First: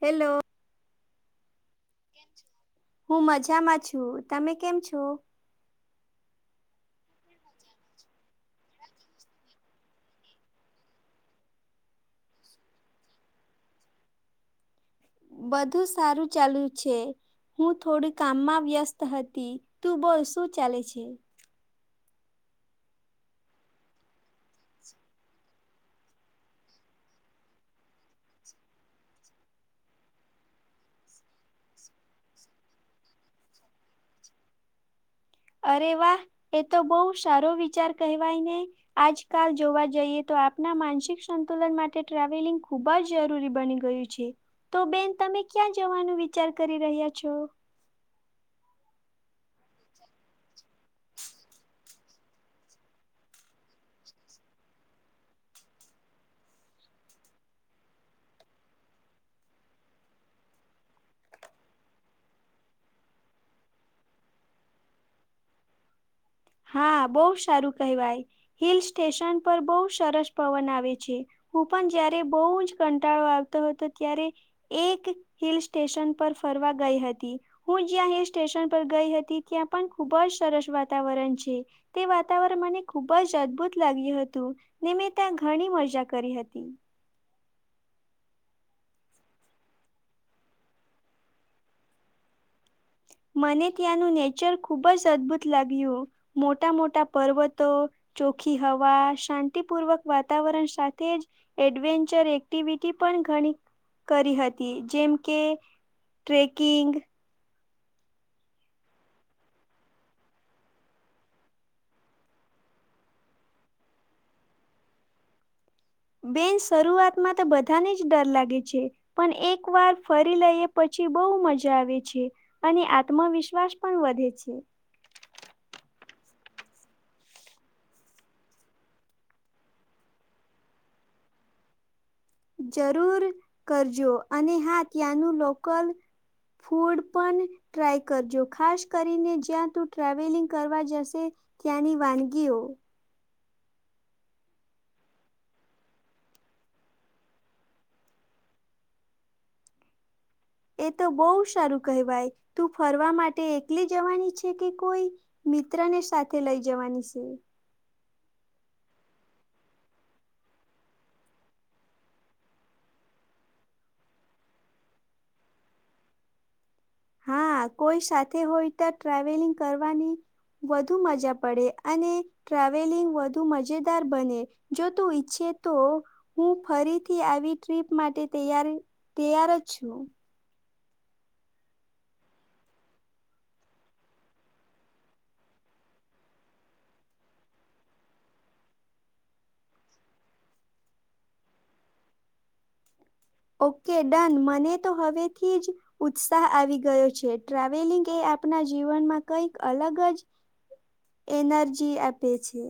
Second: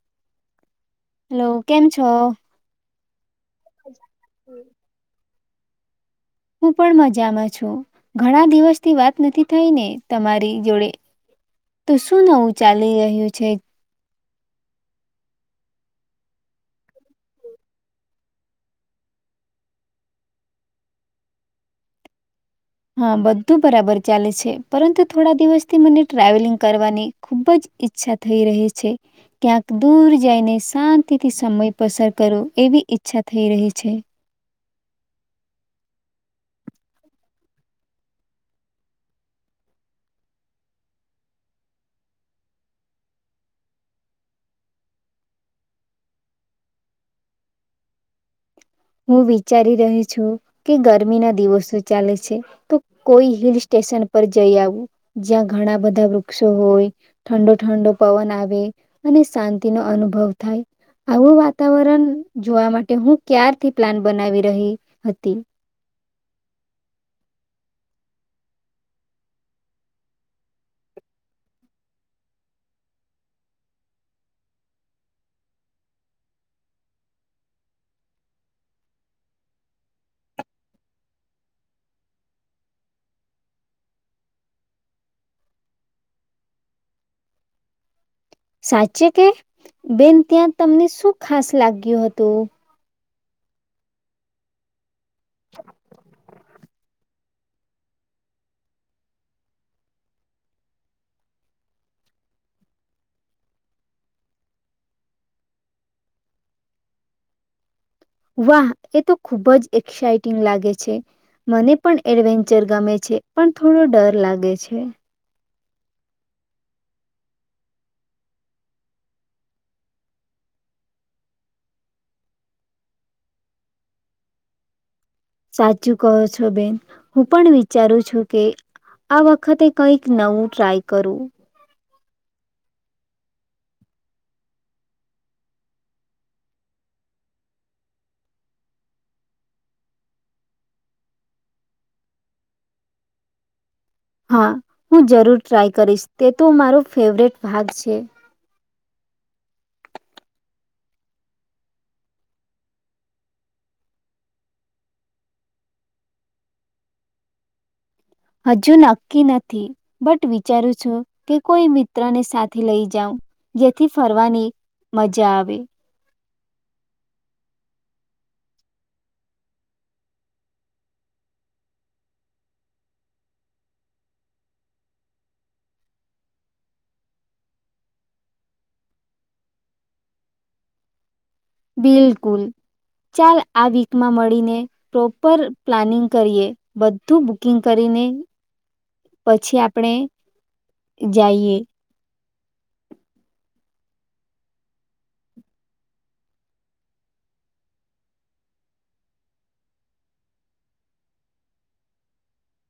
Hello. Hello. કેમ છો? હું મજ જામાં છું, તમે કેમ છો? હું પણ મજામાં છું. ઘણા દિવસથી વાત નથી થઈ ને તમારી જોડે. તો શું નવું ચાલી રહ્યું છે? બધુ સારું ચાલુ છે. હું થોડી કામમાં વ્યસ્ત હતી, તું બોલ શું ચાલે છે? હા બધું બરાબર ચાલે છે પરંતુ થોડા દિવસથી મને ટ્રાવેલિંગ કરવાની ખૂબ જ ઈચ્છા થઈ રહી છે, ક્યાંક દૂર જઈને શાંતિથી સમય પસાર કરો એવી ઈચ્છા થઈ રહી છે. અરે વાહ, એ તો બહુ સારો વિચાર કહેવાય ને, આજકાલ જોવા જઈએ તો આપના માનસિક સંતુલન માટે ટ્રાવેલિંગ ખુબ જ જરૂરી બની ગયું છે, તો બેન તમે ક્યાં જવાનું વિચાર કરી રહ્યા છો? હું વિચારી રહી છું કે ગરમી ના દિવસો ચાલે છે, તો કોઈ હિલ સ્ટેશન પર જઈ આવું જ્યાં ઘણા બધા વૃક્ષો હોય, ઠંડો ઠંડો પવન આવે, અને શાંતિનો અનુભવ થાય આવું વાતાવરણ જોવા માટે હું ક્યાર થી પ્લાન બનાવી રહી હતી. હા બહુ સારું કહેવાય, હિલ સ્ટેશન પર બહુ સરસ પવન આવે છે, હું પણ જયારે બહુ જ કંટાળો આવતો હતો ત્યારે એક હિલ સ્ટેશન પર ફરવા ગઈ હતી, હું જ્યાં હિલ સ્ટેશન પર ગઈ હતી ત્યાં પણ ખુબ જ સરસ વાતાવરણ છે. તે વાતાવરણ મને ખૂબ જ અદભુત લાગ્યું હતું, ને મેં ત્યાં ઘણી મજા કરી હતી. સાચે કે, બેન ત્યાં તમને શું ખાસ લાગ્યું હતું? મને ત્યાંનું નેચર ખુબ ઉપ અદભુત લાગ્યું. મોટા મોટા પર્વતો, ચોખી હવા શાંતિપૂર્વક વાતાવરણ સાથે જ, એડવેન્ચર એક્ટિવિટી પણ ઘણી કરી હતી જેમ કે ટ્રેકિંગ. વાહ એ તો ખુબ જ એક્સાઈટિંગ લાગે છે, મને પણ એડવેન્ચર ગમે છે પણ થોડો ડર લાગે છે. બેન શરૂઆતમાં તો બધાને જ ડર લાગે છે, પણ એક વાર ફરી લઈએ પછી બહુ મજા આવે છે, અને આત્મવિશ્વાસ પણ વધે છે. સાચું કહો છો બેન, હું પણ વિચારું છું કે આ વખતે કંઈક નવું ટ્રાય કરું. જરૂર કરજો અને હા ત્યાંનું લોકલ, ફૂડ પણ ટ્રાય કરજો ખાસ કરીને જ્યાં તું ટ્રાવેલિંગ કરવા જશે ત્યાંની વાનગીઓ. હા હું જરૂર ટ્રાય કરીશ તે તો મારો ફેવરેટ ભાગ છે. એ તો બહ સારું કહેવાય તું ફરવા માટે એકલી જવાની છે કે કોઈ મિત્રને સાથે લઈ જવાની છે. હજુ નક્કી નથી બટ વિચારું છું કે કોઈ મિત્રને સાથે લઈ જાવ, જેથી ફરવાની મજા આવે. હા કોઈ સાથે હોય તો ટ્રાવેલિંગ કરવાની, વધુ મજા પડે અને ટ્રાવેલિંગ વધુ મજેદાર બને, જો તું ઈચ્છે તો હું ફરીથી આવી ટ્રીપ માટે તૈય તૈયાર જ છું. બિલકુલ, ચાલ આ વીકમાં મળીને પ્રોપર પ્લાનિંગ કરીએ, બધું બુકિંગ કરીને પછી આપણે જઈએ. ઓકે ડન મને તો હવેથી જ ઉત્સાહ આવી ગયો છે ટ્રાવેલિંગ એ આપના જીવનમાં કંઈક અલગ જ એનર્જી આપે છે.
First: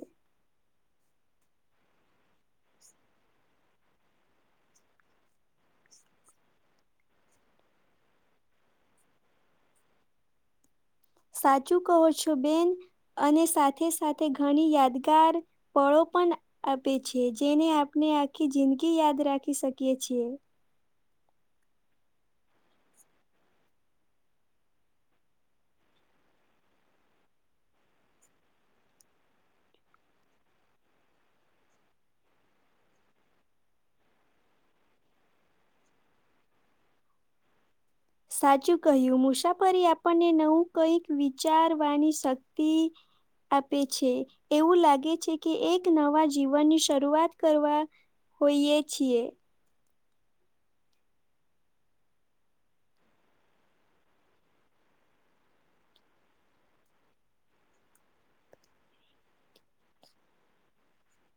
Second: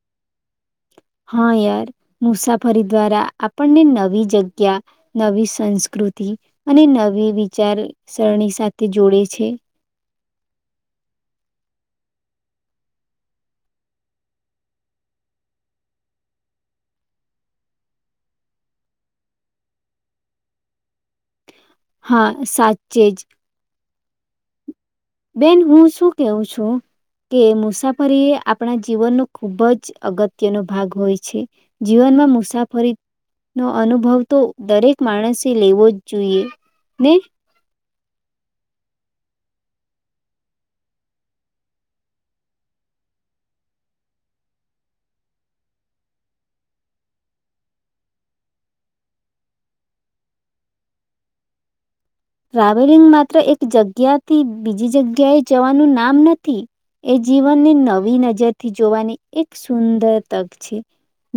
હા યાર મુસાફરી દ્વારા આપણને નવી જગ્યા, નવી સંસ્કૃતિ અને નવી વિચારસરણી સાથે જોડે છે. સાચું કહો છો બેન, અને સાથે સાથે ઘણી યાદગાર પળો પણ આપે છે જેને આપણે આખી જિંદગી યાદ રાખી શકીએ છીએ. હા સાચચે જ. બેન હું શું કવું છું, કે મુસાફરી એ આપણા જીવનનો ખૂબ જ અગત્યનો ભાગ હોય છે, જીવનમાં મુસાફરીનો અનુભવ તો દરેક માણસે લેવો જ જોઈએ ને. સાચું કહ્યું મુસાફરી આપણને નવું કંઈક વિચારવાની શક્તિ આપે છે. એવું લાગે છે કે એક નવા જીવનની શરૂઆત કરવા હોઈએ છીએ. ટ્રાવેલિંગ માત્ર એક જગ્યાથી બીજી જગ્યાએ જવાનું નામ નથી. એ જીવનને નવી નજરથી જોવાની એક સુંદર તક છે.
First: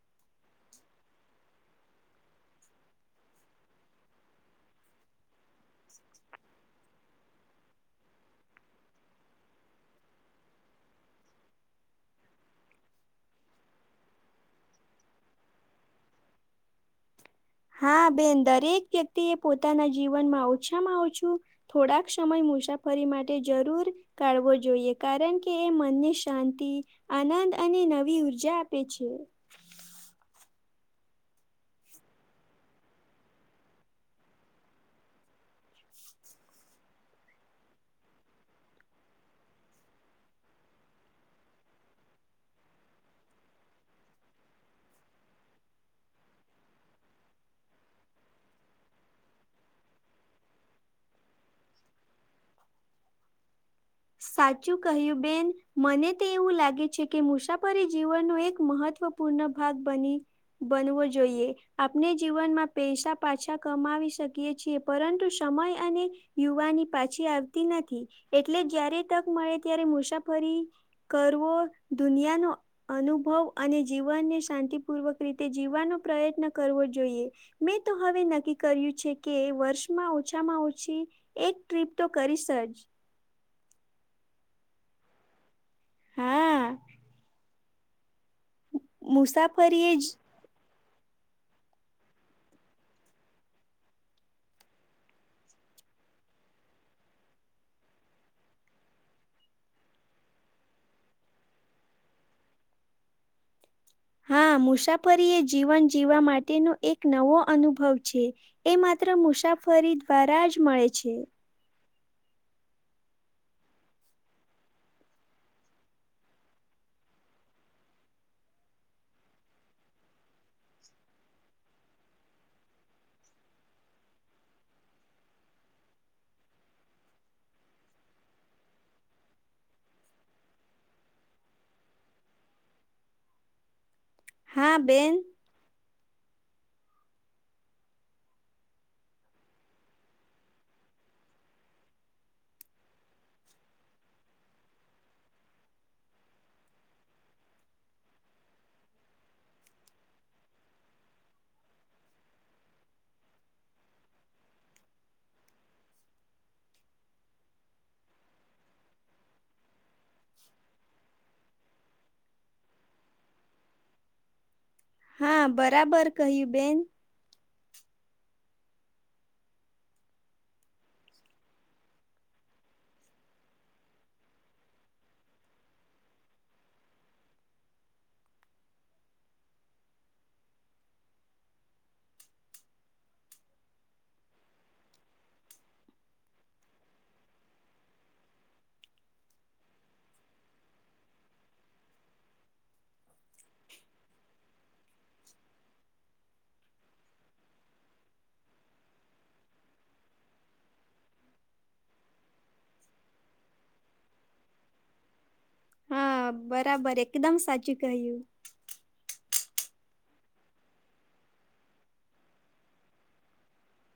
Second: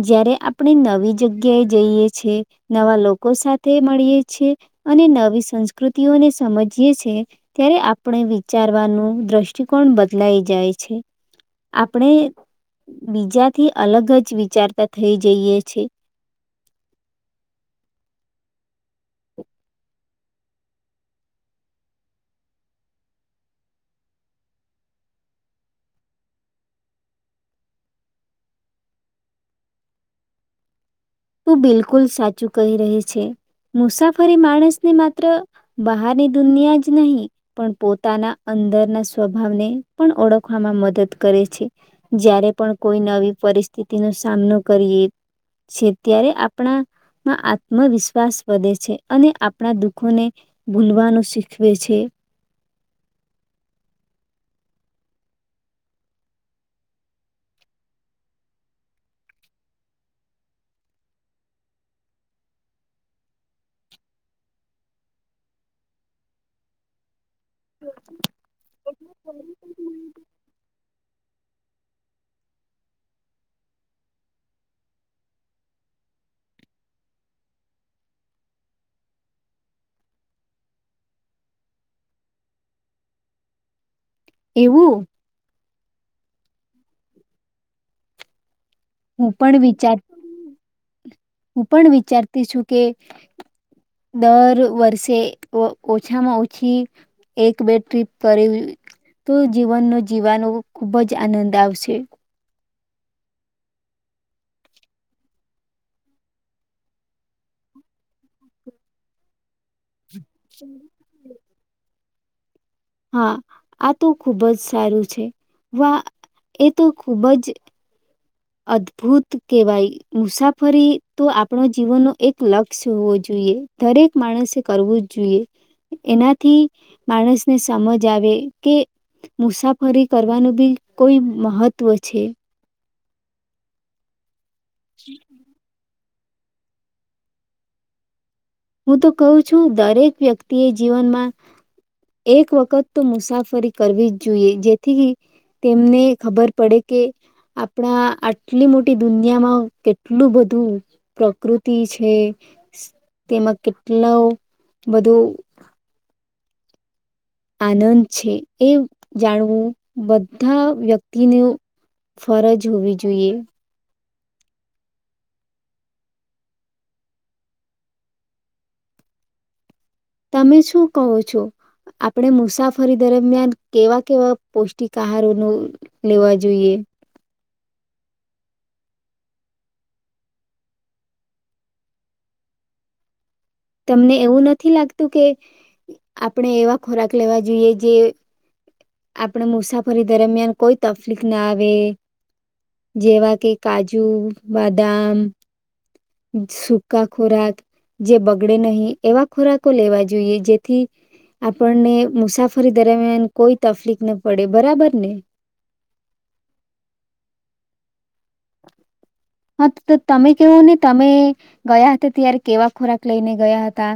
જ્યારે આપણે નવી જગ્યાએ જઈએ છે નવા લોકો સાથે મળીએ છીએ અને નવી સંસ્ પ્રકૃતિઓને સમજીય છે ત્યારે આપણે વિચારવાનું દ્રષ્ટિકોણ બદલાઈ જાય છે. આપણે બીજાથી અલગ જ વિચારતા થઈ જઈએ છે. હા બેન દરેક વ્યક્તિ એ પોતાના જીવનમાં ઓછામાં ઓછું થોડાક સમય મુસાફરી માટે જરૂર કાઢવો જોઈએ. કારણ કે એ મનને શાંતિ, આનંદ અને નવી ઉર્જા આપે છે. તું બિલકુલ સાચું કહી રહી છે. મુસાફરી માણસને માત્ર બહારની દુનિયા જ નહીં પણ પોતાના અંદરના સ્વભાવને પણ ઓળખવામાં મદદ કરે છે. જ્યારે પણ કોઈ નવી પરિસ્થિતિનો સામનો કરીએ છે. ત્યારે આપણામાં આત્મવિશ્વાસ વધે છે અને આપણા દુઃખોને ભૂલવાનું શીખવે છે. સાચું કહ્યું, બેન મને તો એવું લાગે છે કે મુસાફરી જીવનનો એક મહત્વપૂર્ણ ભાગ બની બનવો જોઈએ. આપણે જીવનમાં પૈસા પાછા કમાવી શકીએ છીએ પરંતુ સમય અને યુવાની પાછી આવતી નથી એટલે જયારે મળે ત્યારે મુસાફરી કરવો, દુનિયાનો અનુભવ અને જીવનને શાંતિપૂર્વક રીતે જીવવાનો પ્રયત્ન કરવો જોઈએ. મેં તો હવે નક્કી કર્યું છે કે વર્ષમાં ઓછામાં ઓછી એક ટ્રીપ તો કરીશ જ. એવું. હા. હું પણ મુસાફરીએ વિચાર જ હું પણ વિચારતી છું કે દર વર્ષે ઓછામાં ઓછી એક બે ટ્રીપ કર તો જીવનનો જીવાનો ખુબ જ આનંદ આવશે. હા મુસાફરી એ જીવન જીવવા માટેનો એક નવો અનુભવ છે. એ માત્ર મુસા ફરી દ્વારા જ મળે છે. હા આ તો ખુબ જ સારું છે. વા એ તો ખુબ જ અદભુત કહેવાય. મુસાફરી તો આપણો જીવનનો એક લક્ષ્ય હોવો જોઈએ. દરેક માણસે કરવું જ જોઈએ એનાથી માણસને સમજ આવે કે મુસાફરી કરવાનું બી કોઈ મહત્વ છે. હા બેન. હું તો કહું છું દરેક વ્યક્તિ એ જીવનમાં એક વખત તો મુસાફરી કરવી જ જોઈએ. જેથી તેમને ખબર પડે કે આપણા આટલી મોટી દુનિયામાં કેટલું બધું પ્રકૃતિ છે તેમાં કેટલા બધું આનંદ છે. એ જાણવું બધા વ્યક્તિને ફરજ હોવી જોઈએ. હા, બરાબર કહ્યું બેન. તમે શું કહો છો? આપણે મુસાફરી દરમિયાન કેવા કેવા પૌષ્ટિક આહારો ન લેવા જોઈએ. તમને એવું નથી લાગતું કે આપણે એવા ખોરાક લેવા જોઈએ જે આપણે મુસાફરી દરમિયાન કોઈ તફલીક ના આવે જેવા કે કાજુ, બદામ સૂકા ખોરાક જે બગડે નહીં એવા ખોરાકો લેવા જોઈએ, જેથી આપણને મુસાફરી દરમિયાન કોઈ તફલીક ન પડે બરાબર ને. હા, બરાબર, એકદમ સાચું કહ્યું. હા તો તો તમે કેવો ને તમે ગયા હતા ત્યારે કેવા ખોરાક લઈને ગયા હતા.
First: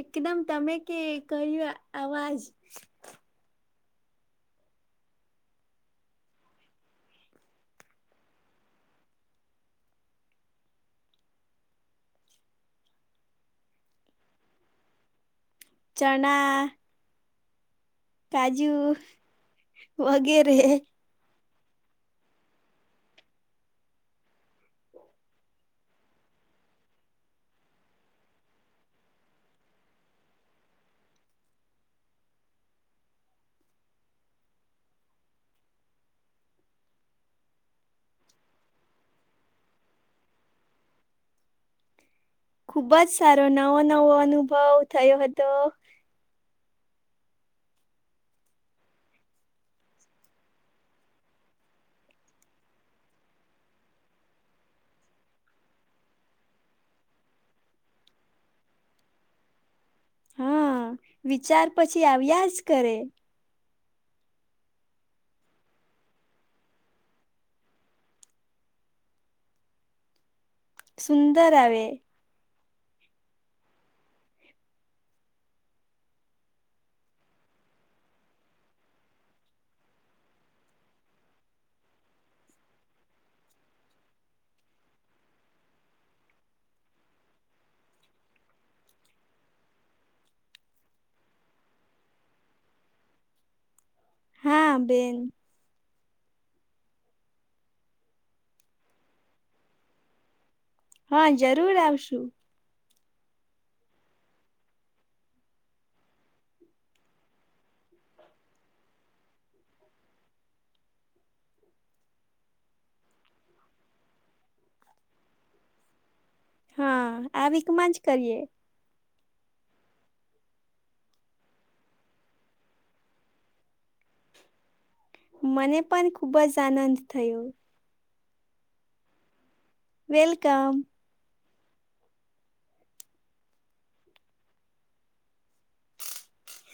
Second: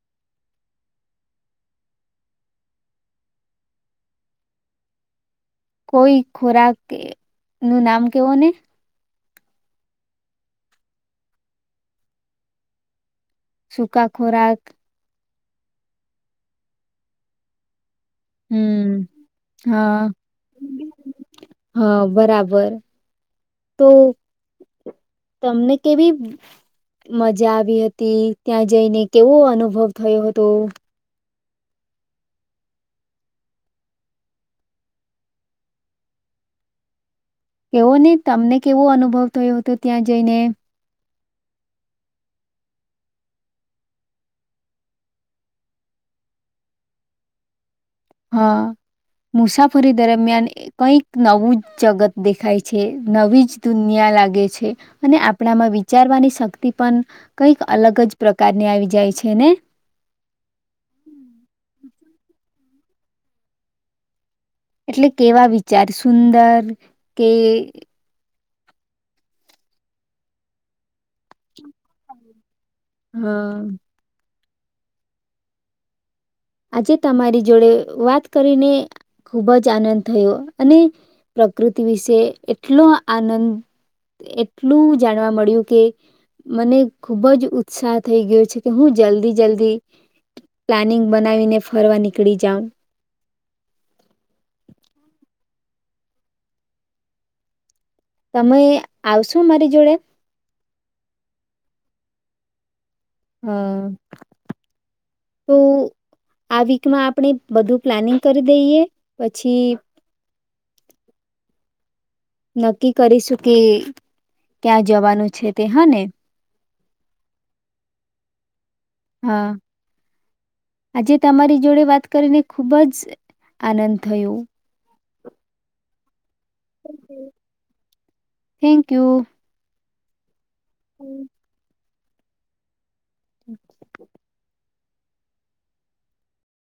એકદમ તમે કે કર્યું અવાજ કોઈ ખોરાક નું નામ કેવો ને. સુકા ખોરાક ચણા કાજુ હમ હા વગેરે હા, બરાબર, તો તમને કેવી મજા આવી હતી ત્યાં જઈને કેવો અનુભવ થયો હતો? એવુ નઈ તમને કેવો અનુભવ થયો હતો ત્યાં જઈને? ખુબજ સારો નવો નવો અનુભવ થયો હતો. હા, મુસાફરી દરમિયાન કંઈક નવું જ જગત દેખાય છે નવી જ દુનિયા લાગે છે અને આપણામાં વિચારવાની શક્તિ પણ કંઈક અલગ જ પ્રકારની આવી જાય છે ને. હા, વિચાર પછી આવ્યા જ કરે. એટલે કેવા વિચાર સુંદર કે સુંદર આવે. હાં. આજે તમારી જોડે વાત કરીને ખુબ જ આનંદ થયો અને પ્રકૃતિ વિશે એટલો આનંદ એટલું જાણવા મળ્યું કે મને ખુબ જ ઉત્સાહ થઈ ગયો છે કે હું જલ્દી જલ્દી પ્લાનિંગ બનાવીને ફરવા નીકળી જાઉ. હા, બેન. તમે આવશો મારી જોડે? હા જરૂર આવશું. હ અ તો આ વીકમાં આપણે બધું પ્લાનિંગ કરી દઈએ, પછી નક્કી કરીશું, કે ક્યાં જવાનું છે તે હં ને? હાં, આ વીકમાં જ કરીએ. હા, આજે તમારી જોડે વાત કરીને ખુબ જ સ આનંદ થયો મને પન ખૂબ જ આનંદ થયુ. Thank you. વેલકમ. હમ્મ.